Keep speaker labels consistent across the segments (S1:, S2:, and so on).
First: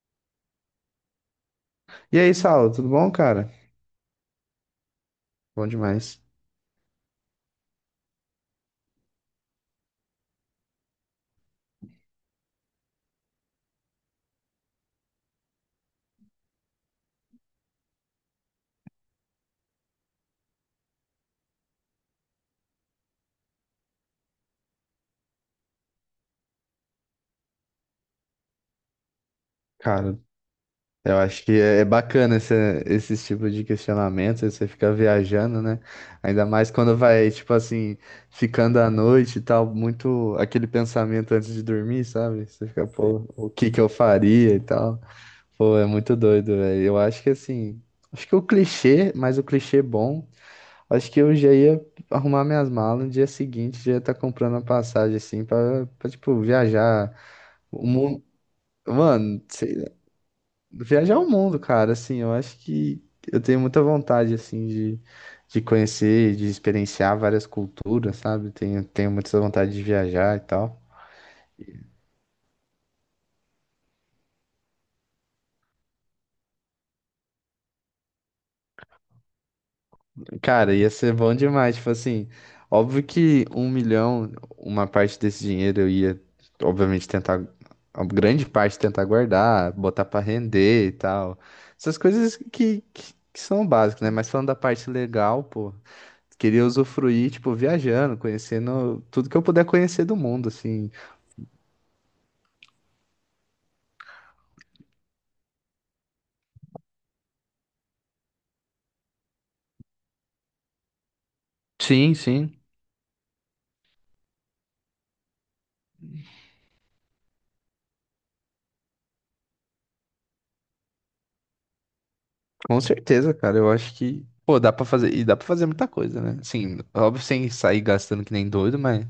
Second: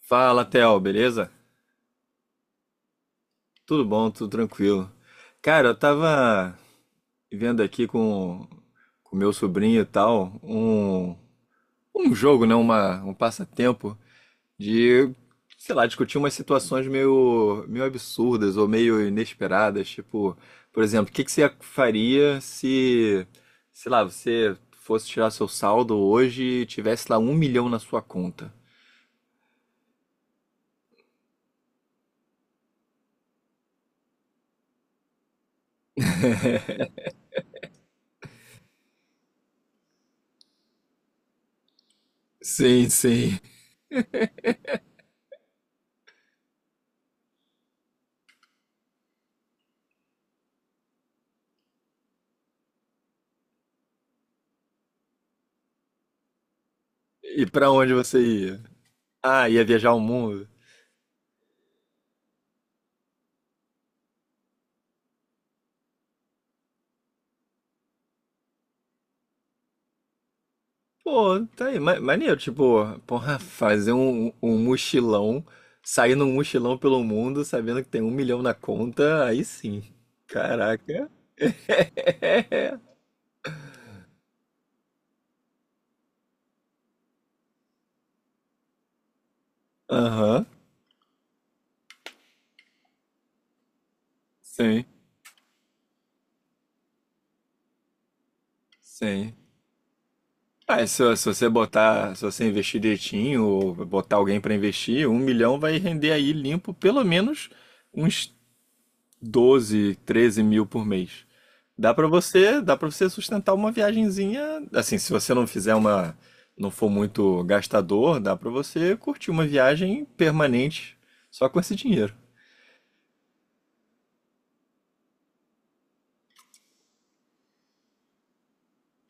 S1: Fala, Theo, beleza?
S2: E aí, Saulo, tudo bom, cara?
S1: Tudo bom, tudo tranquilo.
S2: Bom
S1: Cara, eu
S2: demais.
S1: tava vendo aqui com o meu sobrinho e tal, um jogo, né? Um passatempo de, sei lá, discutir umas situações meio absurdas ou meio inesperadas. Tipo, por exemplo, o que que você faria se, sei lá, você fosse tirar seu saldo hoje e tivesse lá 1.000.000 na sua conta?
S2: Cara, eu acho que é bacana esse tipo de questionamento, aí você fica viajando, né? Ainda mais quando vai, tipo assim, ficando à noite e tal, muito aquele pensamento antes de dormir, sabe? Você fica,
S1: Sim,
S2: pô,
S1: sim.
S2: o que que eu faria e tal. Pô, é muito doido, velho. Eu acho que assim, acho que o clichê, mas o clichê bom, acho que eu já ia arrumar minhas malas no dia seguinte, já ia estar comprando a passagem, assim, tipo, viajar.
S1: E pra onde você ia?
S2: Mano,
S1: Ah, ia
S2: sei lá,
S1: viajar o mundo?
S2: viajar o mundo, cara, assim, eu acho que eu tenho muita vontade, assim, de conhecer, de experienciar várias culturas, sabe? Tenho muita vontade de viajar e tal.
S1: Pô, tá aí, maneiro, tipo, porra, fazer um mochilão, sair num mochilão pelo mundo sabendo que tem 1.000.000 na conta, aí sim.
S2: Cara, ia
S1: Caraca.
S2: ser bom demais, tipo assim, óbvio que um milhão, uma parte desse dinheiro eu ia, obviamente, tentar, a grande parte tentar guardar, botar pra
S1: Aham,
S2: render e tal. Essas coisas que são básicas, né? Mas falando da
S1: sim,
S2: parte legal, pô. Queria usufruir, tipo, viajando, conhecendo tudo
S1: sim.
S2: que eu puder conhecer do mundo,
S1: Ah,
S2: assim.
S1: se você botar, se você investir direitinho, ou botar alguém pra investir, 1.000.000 vai render aí limpo pelo menos uns 12, 13 mil por mês.
S2: Sim, sim.
S1: Dá para você sustentar uma viagenzinha, assim, se você não fizer uma, não for muito gastador, dá pra você curtir uma viagem permanente só com esse dinheiro.
S2: Com certeza, cara. Eu acho que, pô, dá pra fazer. E dá pra fazer muita coisa, né? Assim, óbvio, sem sair gastando que nem doido, mas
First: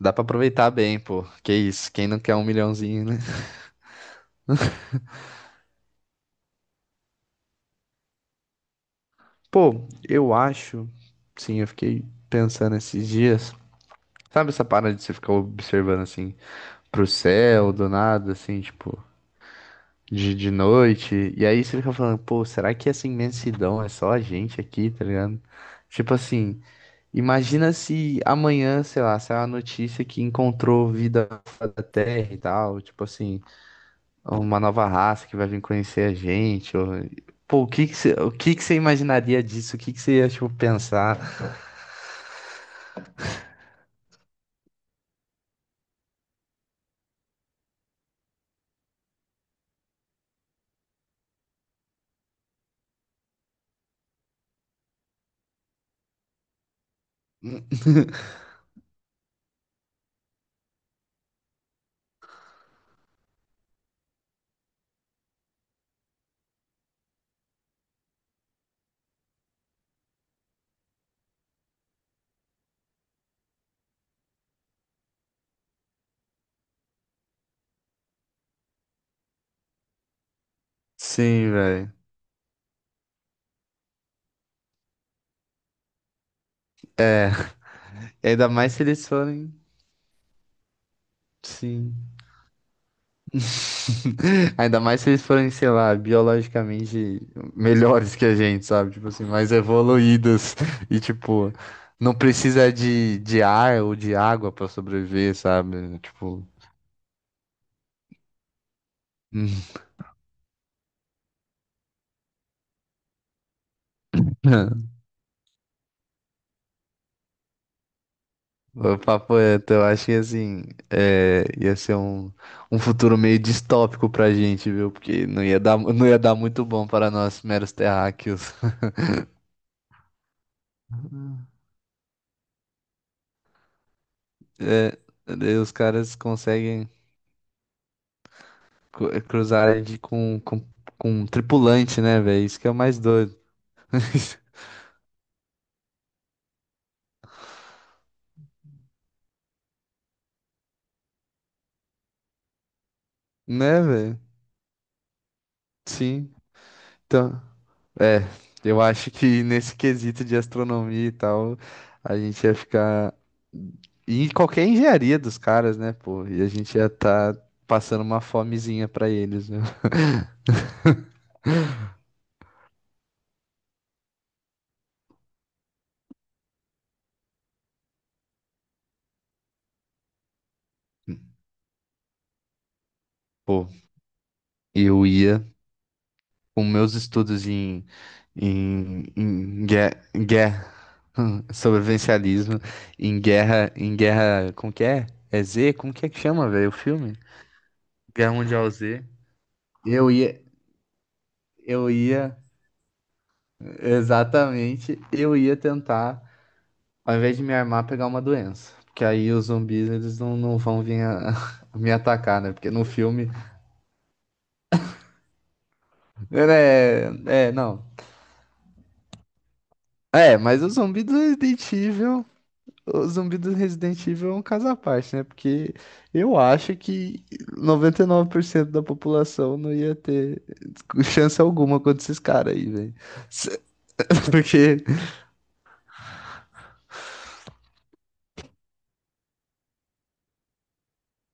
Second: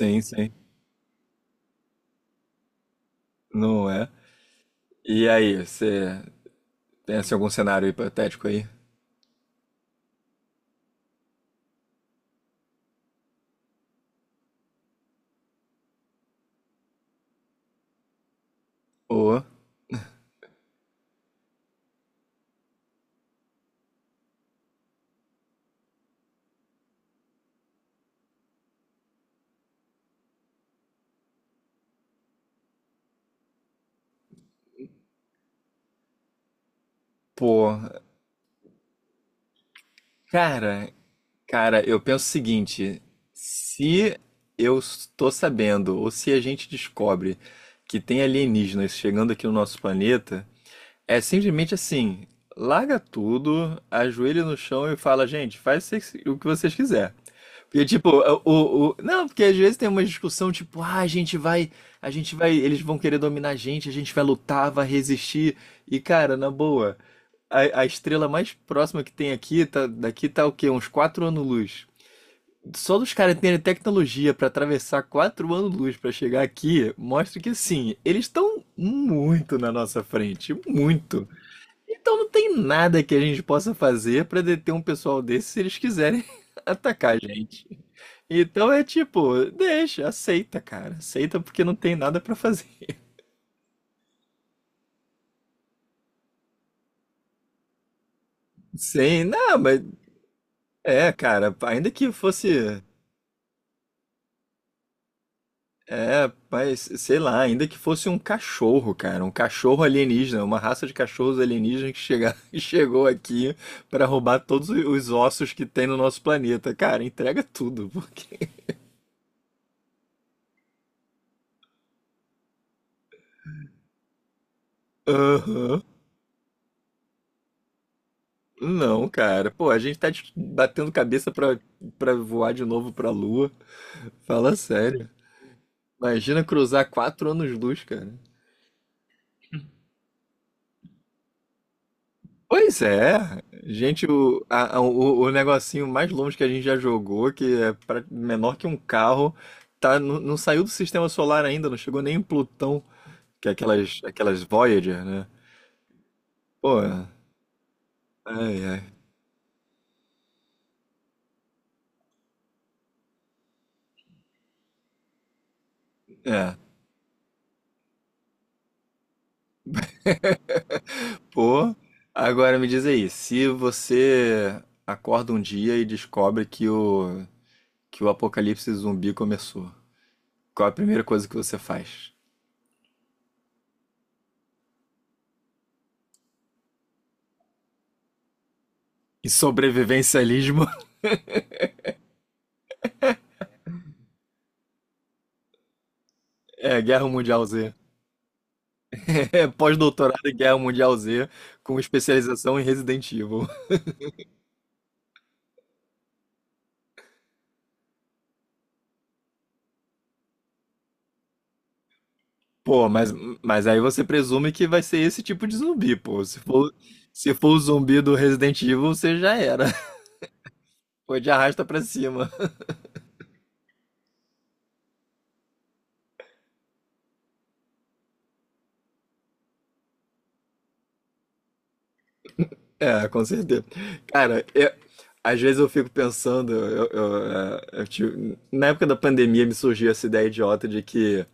S2: dá pra
S1: sim.
S2: aproveitar bem, pô. Que isso, quem não quer um milhãozinho, né?
S1: Não é? E aí, você tem assim, algum cenário hipotético aí?
S2: Pô, eu acho. Sim, eu fiquei pensando esses dias. Sabe essa parada de você ficar observando, assim, pro céu, do nada, assim, tipo.
S1: Ô,
S2: De noite. E aí você fica falando, pô, será que essa imensidão é só a gente aqui, tá ligado? Tipo assim, imagina se amanhã, sei lá, saiu a notícia que encontrou vida fora da Terra e tal, tipo assim, uma nova raça que vai vir conhecer a gente. Ou- Pô,
S1: pô,
S2: o que que você imaginaria disso? O que que você ia, tipo,
S1: cara,
S2: pensar?
S1: cara, eu penso o seguinte, se eu estou sabendo, ou se a gente descobre que tem alienígenas chegando aqui no nosso planeta, é simplesmente assim, larga tudo, ajoelha no chão e fala, gente, o que vocês quiser. Porque, tipo, não, porque às vezes tem uma discussão, tipo, ah, a gente vai, eles vão querer dominar a gente vai lutar, vai resistir. E, cara, na boa, a estrela mais próxima que tem aqui, tá, daqui tá o quê? Uns 4 anos-luz. Só dos caras terem tecnologia pra atravessar 4 anos-luz pra chegar aqui, mostra que, assim, eles estão muito na nossa frente, muito.
S2: Sim, velho.
S1: Então não tem nada que a gente possa fazer pra deter um pessoal desse se eles quiserem atacar a
S2: É
S1: gente.
S2: Ainda
S1: Então
S2: mais
S1: é
S2: se eles
S1: tipo,
S2: forem,
S1: deixa, aceita, cara. Aceita porque não tem
S2: sim.
S1: nada pra fazer.
S2: Ainda mais se eles forem, sei lá, biologicamente melhores que a gente, sabe? Tipo
S1: Sim,
S2: assim, mais
S1: não, mas
S2: evoluídos e,
S1: é,
S2: tipo,
S1: cara, ainda que
S2: não precisa
S1: fosse,
S2: de ar ou de água pra sobreviver, sabe?
S1: é,
S2: Tipo.
S1: mas sei lá, ainda que fosse um cachorro, cara, um cachorro alienígena, uma raça de cachorros alienígenas que chega, chegou aqui pra roubar todos os ossos que tem no nosso planeta. Cara, entrega tudo, porque
S2: O papo é, então, eu acho que assim, é, ia ser um, um futuro meio distópico pra gente, viu? Porque não ia dar,
S1: aham.
S2: não ia dar muito bom para nós meros terráqueos.
S1: Não, cara. Pô, a gente batendo cabeça pra voar de novo pra Lua. Fala
S2: É,
S1: sério.
S2: daí os caras
S1: Imagina cruzar
S2: conseguem.
S1: 4 anos-luz, cara.
S2: Cru- Cruzarem de, com um tripulante, né, velho? Isso que é o
S1: Pois
S2: mais
S1: é.
S2: doido.
S1: Gente, o negocinho mais longe que a gente já jogou, que é menor que um carro, tá, não saiu do sistema solar ainda, não chegou nem em Plutão, que é
S2: Né, velho?
S1: aquelas Voyager, né?
S2: Sim.
S1: Pô,
S2: Então, é,
S1: ai,
S2: eu
S1: ai.
S2: acho que nesse quesito de astronomia e tal, a gente ia ficar em qualquer engenharia dos caras, né, pô? E a
S1: É.
S2: gente ia estar passando uma fomezinha pra eles, né?
S1: Pô, agora me diz aí, se você acorda um dia e descobre que o apocalipse zumbi começou, qual é a primeira coisa que você faz?
S2: Pô, eu ia com meus estudos
S1: E
S2: em guerra,
S1: sobrevivencialismo
S2: guerra sobrevivencialismo, em guerra, como que é? É Z? Como que é que chama, velho, o
S1: é Guerra
S2: filme?
S1: Mundial Z.
S2: Guerra Mundial Z.
S1: É
S2: Eu
S1: pós-doutorado em
S2: ia,
S1: Guerra Mundial Z com
S2: eu ia,
S1: especialização em Resident Evil.
S2: exatamente, eu ia tentar, ao invés de me armar, pegar uma doença. Porque aí os zumbis, eles não vão vir a- me atacar, né? Porque no
S1: Pô,
S2: filme,
S1: mas aí você presume que vai ser esse tipo de zumbi, pô. Se
S2: né,
S1: for, se for o
S2: não.
S1: zumbi do Resident Evil, você já era.
S2: É, mas o zumbi do
S1: Foi de arrasta
S2: Resident
S1: pra
S2: Evil
S1: cima.
S2: O zumbi do Resident Evil é um caso à parte, né? Porque eu acho que 99% da população não ia ter chance alguma contra esses caras aí, velho.
S1: É, com
S2: Se-
S1: certeza. Cara, eu-
S2: Porque
S1: às vezes eu fico pensando, eu, é, eu tive- na época da pandemia me surgiu essa ideia idiota de que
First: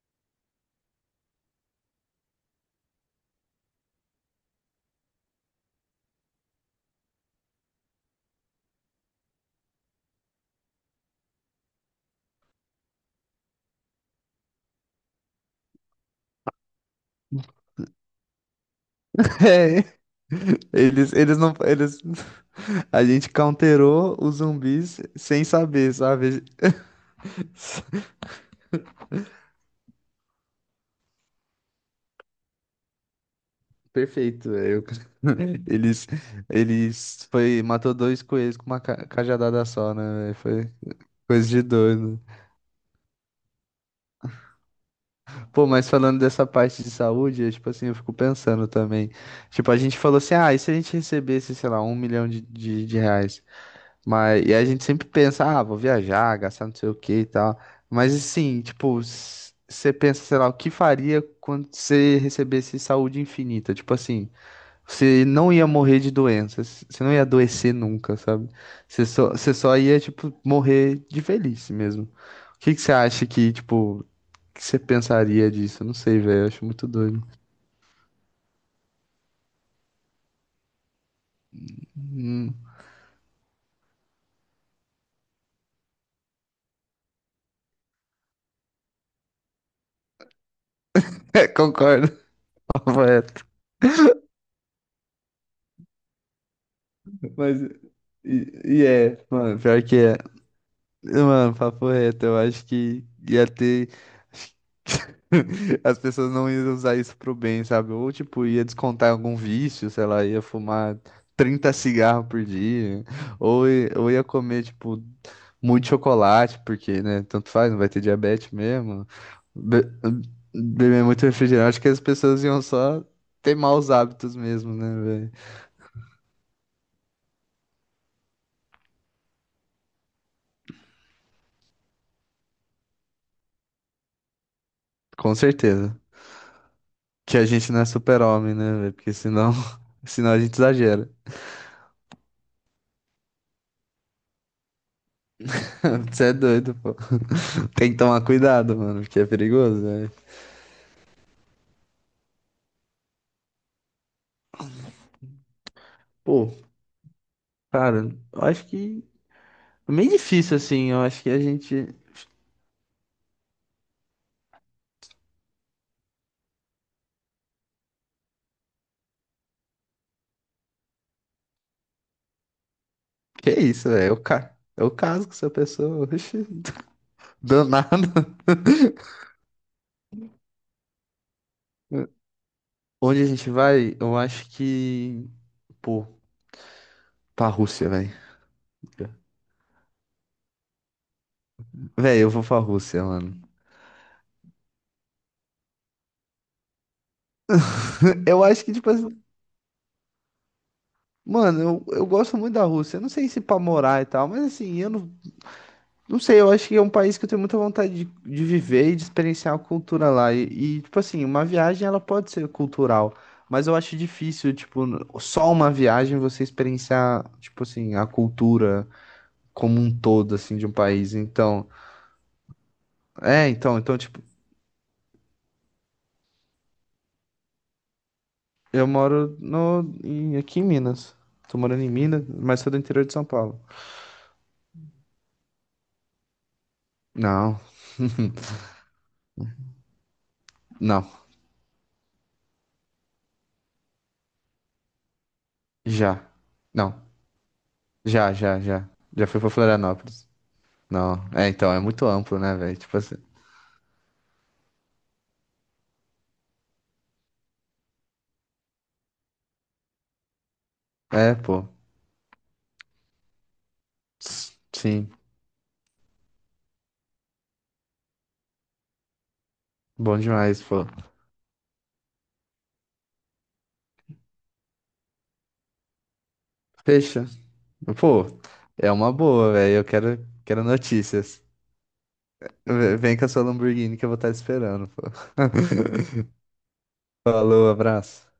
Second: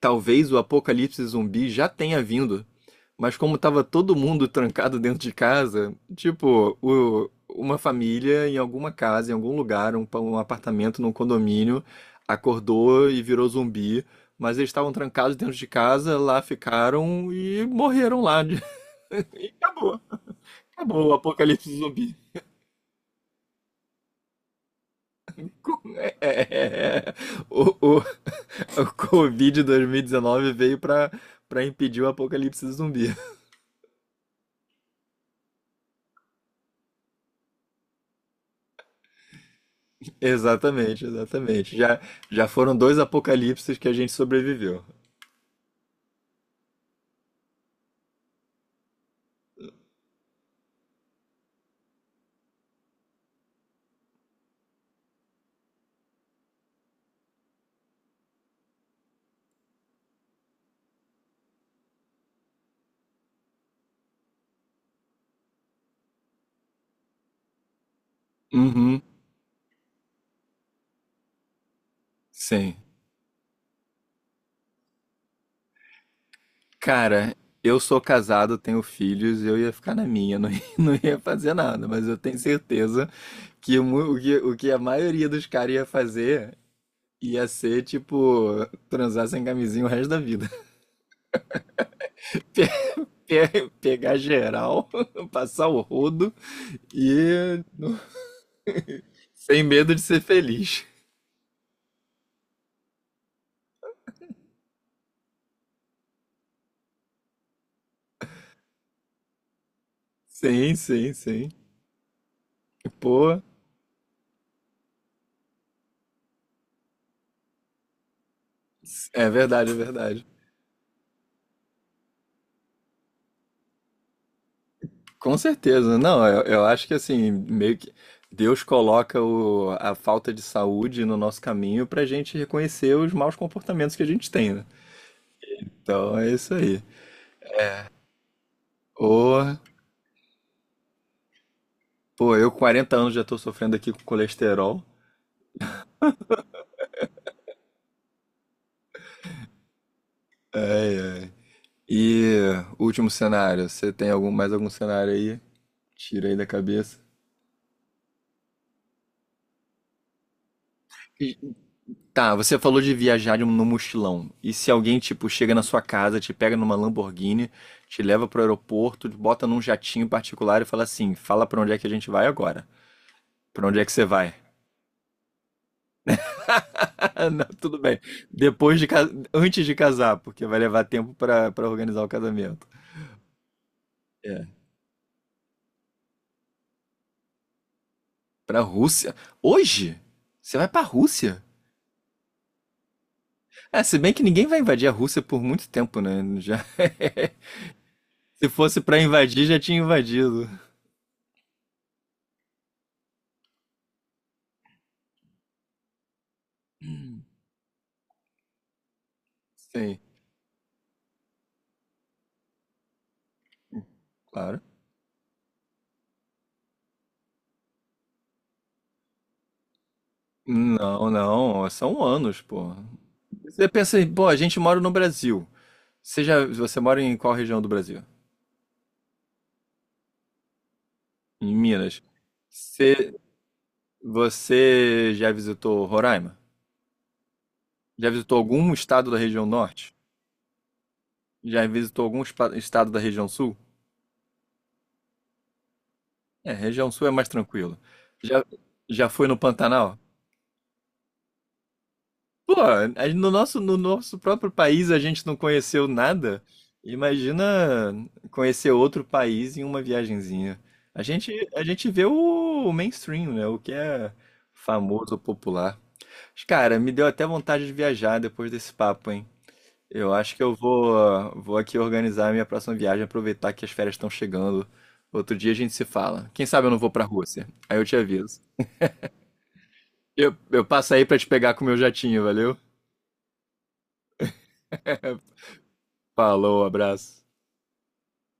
S1: talvez o apocalipse zumbi já tenha vindo, mas como tava todo mundo trancado dentro de casa, tipo, uma família em alguma casa, em algum lugar, um apartamento, num condomínio, acordou e virou zumbi, mas eles estavam trancados dentro de casa, lá ficaram e morreram lá. E
S2: é,
S1: acabou. Acabou o
S2: eles não.
S1: apocalipse
S2: Eles...
S1: zumbi.
S2: A gente counterou os zumbis sem saber,
S1: É,
S2: sabe?
S1: é, é. é. O, o, o Covid 2019 veio pra para impedir o apocalipse zumbi.
S2: Perfeito, velho. Eles, eles foi, matou dois coelhos com uma ca- cajadada só, né? Véi? Foi
S1: Exatamente,
S2: coisa de
S1: exatamente. Já,
S2: doido.
S1: já foram dois apocalipses que a gente sobreviveu.
S2: Pô, mas falando dessa parte de saúde, é, tipo assim, eu fico pensando também. Tipo, a gente falou assim, ah, e se a gente recebesse, sei lá, um milhão de reais? Mas, e a gente sempre pensa, ah, vou viajar, gastar não sei o que e tal. Mas assim, tipo, você pensa, sei lá, o que faria quando você recebesse saúde infinita? Tipo assim, você não ia morrer de doenças, você não ia adoecer nunca, sabe?
S1: Uhum.
S2: Você só ia, tipo, morrer de velhice mesmo. O que
S1: Sim.
S2: que você acha que, tipo, que você pensaria disso? Eu não sei, velho. Eu acho muito doido.
S1: Cara, eu sou casado, tenho filhos, eu ia ficar na minha, não ia, não ia fazer nada, mas eu tenho
S2: Hum.
S1: certeza que o que o que a maioria dos caras ia fazer ia ser, tipo, transar sem camisinha o resto da vida.
S2: É, concordo.
S1: Pe- Pegar geral, passar o rodo
S2: Mas.
S1: e não-
S2: E é, mano,
S1: sem
S2: pior
S1: medo
S2: que
S1: de
S2: é.
S1: ser feliz.
S2: Mano, papo reto, eu acho que ia ter. As pessoas não iam usar isso pro bem, sabe? Ou, tipo, ia descontar em algum vício, sei lá, ia
S1: Sim,
S2: fumar
S1: sim, sim.
S2: 30 cigarros por dia,
S1: Pô,
S2: ou, i- ou ia comer, tipo, muito chocolate, porque, né, tanto faz, não vai ter diabetes mesmo.
S1: é verdade, é
S2: Be-
S1: verdade.
S2: beber muito refrigerante, acho que as pessoas iam só ter maus hábitos mesmo, né, velho?
S1: Com certeza. Não, eu acho que assim, meio que Deus coloca a falta de saúde no nosso caminho pra gente reconhecer os maus comportamentos que a gente tem, né?
S2: Com certeza.
S1: Então é isso aí.
S2: Que a gente não é super-homem, né, velho? Porque
S1: Ô,
S2: senão, senão a gente exagera.
S1: pô, eu com 40 anos já tô sofrendo aqui com colesterol.
S2: Você é doido, pô. Tem que tomar cuidado, mano, porque é perigoso, velho.
S1: É, e último cenário, você tem algum, mais algum cenário aí? Tira aí da
S2: Pô,
S1: cabeça.
S2: cara, eu acho que é meio difícil assim. Eu acho que a gente.
S1: Tá, você falou de viajar de um- no mochilão. E se alguém, tipo, chega na sua casa, te pega numa Lamborghini, te leva pro aeroporto, te bota num jatinho particular e fala assim: fala pra onde é que a gente vai agora?
S2: Que
S1: Pra onde é
S2: isso,
S1: que você
S2: velho? Eu,
S1: vai?
S2: ca... eu caso com essa pessoa. Oxi,
S1: Não, tudo bem.
S2: danado.
S1: Depois de, ca- antes de casar, porque vai levar tempo pra para organizar o casamento.
S2: Onde a gente vai? Eu
S1: É.
S2: acho que. Pô, pra Rússia, velho.
S1: Pra Rússia? Hoje? Você vai pra Rússia?
S2: Velho, eu vou pra Rússia, mano.
S1: É, se bem que ninguém vai invadir a Rússia por muito tempo, né? Já...
S2: Eu
S1: Se
S2: acho que,
S1: fosse
S2: tipo
S1: pra
S2: assim.
S1: invadir, já tinha invadido.
S2: Mano, eu gosto muito da Rússia. Eu não sei se pra morar e tal, mas assim, eu não, não sei, eu acho que é um país que eu tenho muita vontade de viver e de experienciar a
S1: Sim,
S2: cultura lá. E, tipo assim, uma viagem ela pode ser cultural, mas eu acho difícil,
S1: claro.
S2: tipo, n- só uma viagem você experienciar, tipo assim, a cultura como um todo, assim, de um
S1: Não,
S2: país. Então,
S1: não, são anos, pô.
S2: é,
S1: Você pensa, em,
S2: tipo,
S1: pô, a gente mora no Brasil. Você já, você mora em qual região do Brasil?
S2: eu moro no, em- aqui em Minas.
S1: Em
S2: Tô morando em
S1: Minas.
S2: Minas, mas sou do interior de
S1: Você,
S2: São Paulo.
S1: você já visitou Roraima?
S2: Não,
S1: Já visitou algum estado da região norte?
S2: não,
S1: Já visitou algum estado da região sul?
S2: já.
S1: É, região
S2: Não,
S1: sul é mais tranquilo.
S2: já,
S1: Já,
S2: já.
S1: já
S2: Já
S1: foi no
S2: fui pra
S1: Pantanal?
S2: Florianópolis. Não, é, então, é muito amplo,
S1: Pô,
S2: né, velho? Tipo
S1: aí
S2: assim.
S1: no nosso, no nosso próprio país a gente não conheceu nada. Imagina conhecer outro país em uma viagenzinha.
S2: É,
S1: A
S2: pô.
S1: gente vê o mainstream, né? O que é
S2: Sim,
S1: famoso, popular. Mas, cara, me deu até vontade de viajar depois desse papo, hein? Eu
S2: bom
S1: acho que
S2: demais, pô.
S1: vou aqui organizar a minha próxima viagem, aproveitar que as férias estão chegando. Outro dia a gente se fala. Quem sabe eu não vou pra
S2: Fecha.
S1: Rússia. Aí eu te
S2: Pô,
S1: aviso.
S2: é uma boa, velho. Quero
S1: Eu passo aí pra te
S2: notícias.
S1: pegar com o meu jatinho, valeu?
S2: V- Vem com a sua Lamborghini que eu vou estar esperando, pô.
S1: Falou, abraço.
S2: Falou, abraço.